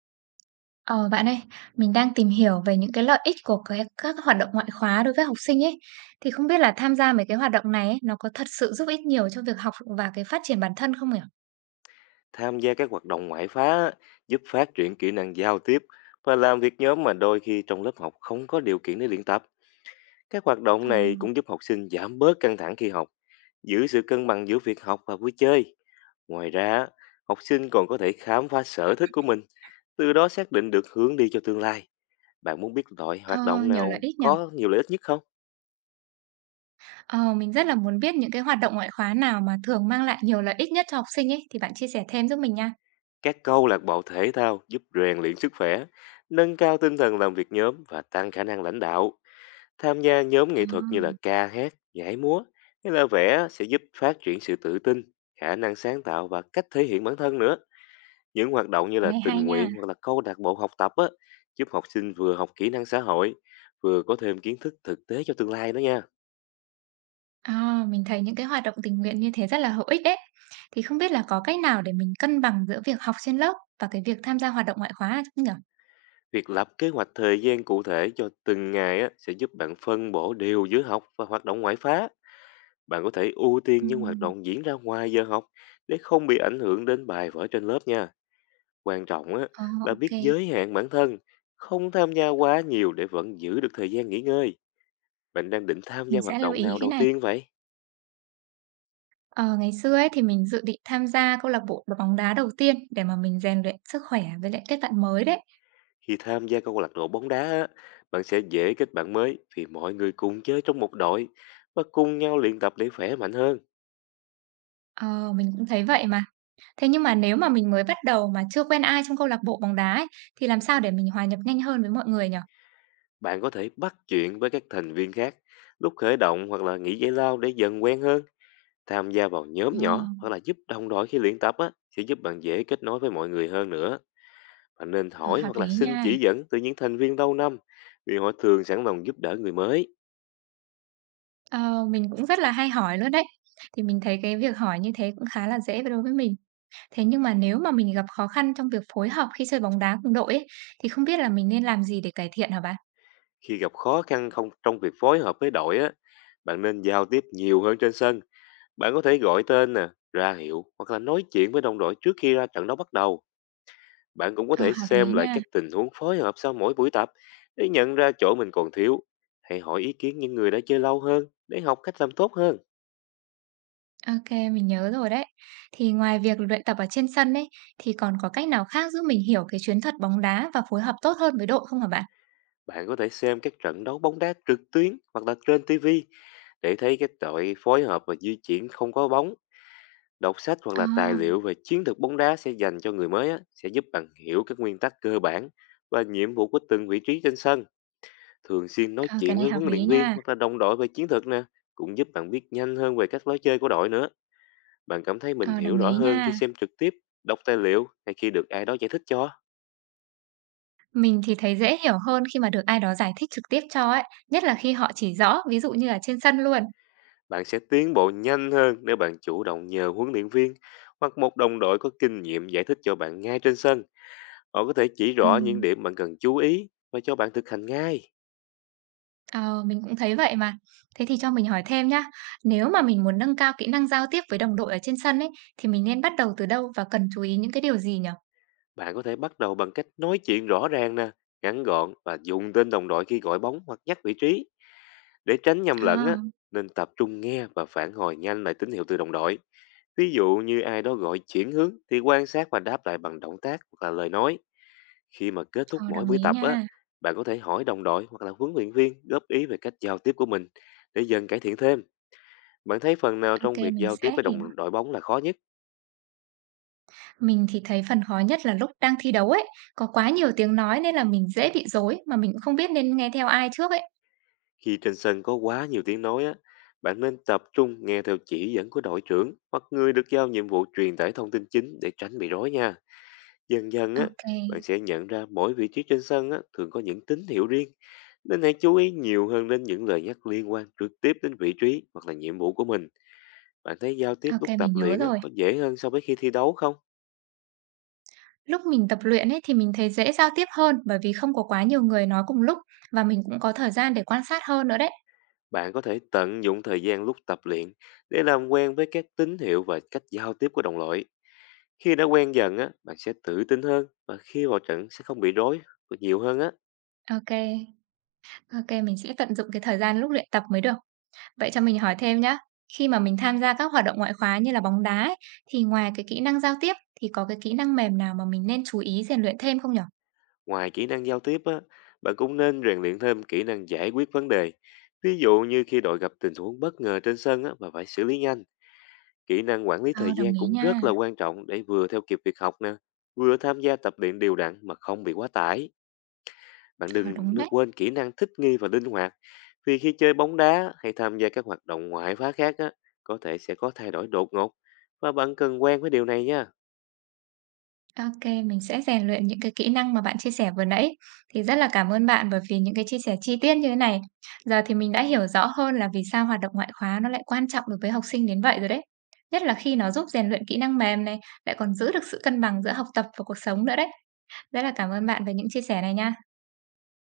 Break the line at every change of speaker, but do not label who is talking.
Ờ, bạn ơi, mình đang tìm hiểu về những cái lợi ích của các hoạt động ngoại khóa đối với học sinh ấy. Thì không biết là tham gia mấy cái hoạt động này ấy, nó có thật sự giúp ích nhiều cho việc học và cái phát triển bản thân không nhỉ?
Tham gia các hoạt động ngoại khóa á, giúp phát triển kỹ năng giao tiếp và làm việc nhóm mà đôi khi trong lớp học không có điều kiện để luyện tập. Các hoạt
Ờ,
động này cũng giúp học sinh giảm bớt căng thẳng khi học, giữ sự cân bằng giữa việc học và vui chơi. Ngoài ra, học sinh còn có thể khám phá sở thích của mình, từ đó xác định được hướng đi cho tương lai. Bạn muốn biết loại hoạt
ờ,
động
Nhiều lợi
nào
ích nhỉ?
có nhiều lợi ích nhất không?
Ờ, mình rất là muốn biết những cái hoạt động ngoại khóa nào mà thường mang lại nhiều lợi ích nhất cho học sinh ấy, thì bạn chia sẻ thêm giúp mình nha.
Các câu lạc bộ thể thao giúp rèn luyện sức khỏe, nâng cao tinh thần làm việc nhóm và tăng khả năng lãnh đạo. Tham gia nhóm
Ờ,
nghệ thuật như là ca hát, nhảy múa hay là vẽ sẽ giúp phát triển sự tự tin, khả năng sáng tạo và cách thể hiện bản thân nữa. Những hoạt động như
cái
là
này hay
tình
nha.
nguyện hoặc là câu lạc bộ học tập á, giúp học sinh vừa học kỹ năng xã hội, vừa có thêm kiến thức thực tế cho tương lai đó nha.
Ờ, mình thấy những cái hoạt động tình nguyện như thế rất là hữu ích đấy. Thì không biết là có cách nào để mình cân bằng giữa việc học trên lớp và cái việc tham gia hoạt động ngoại khóa không nhỉ?
Việc lập kế hoạch thời gian cụ thể cho từng ngày á, sẽ giúp bạn phân bổ đều giữa học và hoạt động ngoại khóa. Bạn có thể ưu
Ừ.
tiên những hoạt động diễn ra ngoài giờ học để không bị ảnh hưởng đến bài vở trên lớp nha. Quan trọng á
Ờ,
là
ok,
biết giới hạn bản thân, không tham gia quá nhiều để vẫn giữ được thời gian nghỉ ngơi. Bạn đang định tham gia
mình
hoạt
sẽ lưu
động
ý
nào
cái
đầu
này.
tiên vậy?
Ờ, Ngày xưa ấy thì mình dự định tham gia câu lạc bộ bóng đá đầu tiên để mà mình rèn luyện sức khỏe với lại kết bạn mới đấy.
Khi tham gia câu lạc bộ bóng đá, á, bạn sẽ dễ kết bạn mới vì mọi người cùng chơi trong một đội và cùng nhau luyện tập để khỏe mạnh hơn.
Ờ, mình cũng thấy vậy mà. Thế nhưng mà nếu mà mình mới bắt đầu mà chưa quen ai trong câu lạc bộ bóng đá ấy, thì làm sao để mình hòa nhập nhanh hơn với mọi người nhỉ?
Bạn có thể bắt chuyện với các thành viên khác lúc khởi động hoặc là nghỉ giải lao để dần quen hơn. Tham gia vào nhóm
Ờ,
nhỏ hoặc là giúp đồng đội khi luyện tập á, sẽ giúp bạn dễ kết nối với mọi người hơn nữa. Bạn nên
ờ,
hỏi
Hợp
hoặc là
lý
xin
nha.
chỉ dẫn từ những thành viên lâu năm, vì họ thường sẵn lòng giúp đỡ người mới.
Ờ, mình cũng rất là hay hỏi luôn đấy. Thì mình thấy cái việc hỏi như thế cũng khá là dễ đối với mình. Thế nhưng mà nếu mà mình gặp khó khăn trong việc phối hợp khi chơi bóng đá cùng đội ấy, thì không biết là mình nên làm gì để cải thiện hả bạn?
Khi gặp khó khăn không trong việc phối hợp với đội á, bạn nên giao tiếp nhiều hơn trên sân. Bạn có thể gọi tên nè, ra hiệu hoặc là nói chuyện với đồng đội trước khi ra trận đấu bắt đầu. Bạn cũng có
Ờ,
thể
hợp lý
xem lại
nha.
các tình huống phối hợp sau mỗi buổi tập để nhận ra chỗ mình còn thiếu. Hãy hỏi ý kiến những người đã chơi lâu hơn để học cách làm tốt hơn.
Ok, mình nhớ rồi đấy. Thì ngoài việc luyện tập ở trên sân ấy, thì còn có cách nào khác giúp mình hiểu cái chiến thuật bóng đá và phối hợp tốt hơn với đội không hả bạn?
Bạn có thể xem các trận đấu bóng đá trực tuyến hoặc là trên TV để thấy các đội phối hợp và di chuyển không có bóng, đọc sách hoặc
Ờ,
là tài liệu về chiến thuật bóng đá sẽ dành cho người mới á, sẽ giúp bạn hiểu các nguyên tắc cơ bản và nhiệm vụ của từng vị trí trên sân. Thường xuyên nói
ờ, cái
chuyện
này
với
hợp
huấn
lý
luyện viên
nha.
hoặc là đồng đội về chiến thuật nè, cũng giúp bạn biết nhanh hơn về cách lối chơi của đội nữa. Bạn cảm thấy mình
Ờ,
hiểu
đồng
rõ
ý
hơn khi
nha.
xem trực tiếp, đọc tài liệu hay khi được ai đó giải thích cho?
Mình thì thấy dễ hiểu hơn khi mà được ai đó giải thích trực tiếp cho ấy, nhất là khi họ chỉ rõ, ví dụ như là trên sân luôn.
Bạn sẽ tiến bộ nhanh hơn nếu bạn chủ động nhờ huấn luyện viên hoặc một đồng đội có kinh nghiệm giải thích cho bạn ngay trên sân. Họ có thể chỉ rõ những
Ừm,
điểm bạn cần chú ý và cho bạn thực hành ngay.
ờ, mình cũng thấy vậy mà. Thế thì cho mình hỏi thêm nhá, nếu mà mình muốn nâng cao kỹ năng giao tiếp với đồng đội ở trên sân ấy, thì mình nên bắt đầu từ đâu và cần chú ý những cái điều gì nhỉ?
Bạn có thể bắt đầu bằng cách nói chuyện rõ ràng nè, ngắn gọn và dùng tên đồng đội khi gọi bóng hoặc nhắc vị trí. Để tránh nhầm
Ờ.
lẫn á, nên tập trung nghe và phản hồi nhanh lại tín hiệu từ đồng đội. Ví dụ như ai đó gọi chuyển hướng thì quan sát và đáp lại bằng động tác hoặc là lời nói. Khi mà kết thúc
Ờ,
mỗi
đồng
buổi
ý
tập á,
nha.
bạn có thể hỏi đồng đội hoặc là huấn luyện viên góp ý về cách giao tiếp của mình để dần cải thiện thêm. Bạn thấy phần nào
Ok,
trong việc
mình
giao tiếp
sẽ
với
hiểu.
đồng đội bóng là khó nhất?
Mình thì thấy phần khó nhất là lúc đang thi đấu ấy, có quá nhiều tiếng nói nên là mình dễ bị rối, mà mình cũng không biết nên nghe theo ai trước ấy.
Khi trên sân có quá nhiều tiếng nói á, bạn nên tập trung nghe theo chỉ dẫn của đội trưởng hoặc người được giao nhiệm vụ truyền tải thông tin chính để tránh bị rối nha. Dần dần á,
Ok
bạn sẽ nhận ra mỗi vị trí trên sân á, thường có những tín hiệu riêng. Nên hãy chú ý nhiều hơn đến những lời nhắc liên quan trực tiếp đến vị trí hoặc là nhiệm vụ của mình. Bạn thấy giao tiếp
ok
lúc
mình
tập
nhớ
luyện á,
rồi.
có dễ hơn so với khi thi đấu không?
Lúc mình tập luyện ấy thì mình thấy dễ giao tiếp hơn, bởi vì không có quá nhiều người nói cùng lúc và mình cũng có thời gian để quan sát hơn nữa đấy.
Bạn có thể tận dụng thời gian lúc tập luyện để làm quen với các tín hiệu và cách giao tiếp của đồng loại. Khi đã quen dần á, bạn sẽ tự tin hơn và khi vào trận sẽ không bị rối nhiều hơn á.
Ok ok mình sẽ tận dụng cái thời gian lúc luyện tập mới được. Vậy cho mình hỏi thêm nhá, khi mà mình tham gia các hoạt động ngoại khóa như là bóng đá ấy, thì ngoài cái kỹ năng giao tiếp thì có cái kỹ năng mềm nào mà mình nên chú ý rèn luyện thêm không nhỉ?
Ngoài kỹ năng giao tiếp á, bạn cũng nên rèn luyện thêm kỹ năng giải quyết vấn đề. Ví dụ như khi đội gặp tình huống bất ngờ trên sân á, và phải xử lý nhanh, kỹ năng quản lý
Ờ,
thời
đồng
gian
ý
cũng
nha.
rất là quan trọng để vừa theo kịp việc học nè, vừa tham gia tập luyện đều đặn mà không bị quá tải. Bạn
Ờ,
đừng
đúng đấy.
quên kỹ năng thích nghi và linh hoạt, vì khi chơi bóng đá hay tham gia các hoạt động ngoại khóa khác á, có thể sẽ có thay đổi đột ngột và bạn cần quen với điều này nha.
Ok, mình sẽ rèn luyện những cái kỹ năng mà bạn chia sẻ vừa nãy. Thì rất là cảm ơn bạn bởi vì những cái chia sẻ chi tiết như thế này. Giờ thì mình đã hiểu rõ hơn là vì sao hoạt động ngoại khóa nó lại quan trọng đối với học sinh đến vậy rồi đấy. Nhất là khi nó giúp rèn luyện kỹ năng mềm này, lại còn giữ được sự cân bằng giữa học tập và cuộc sống nữa đấy. Rất là cảm ơn bạn về những chia sẻ này nha.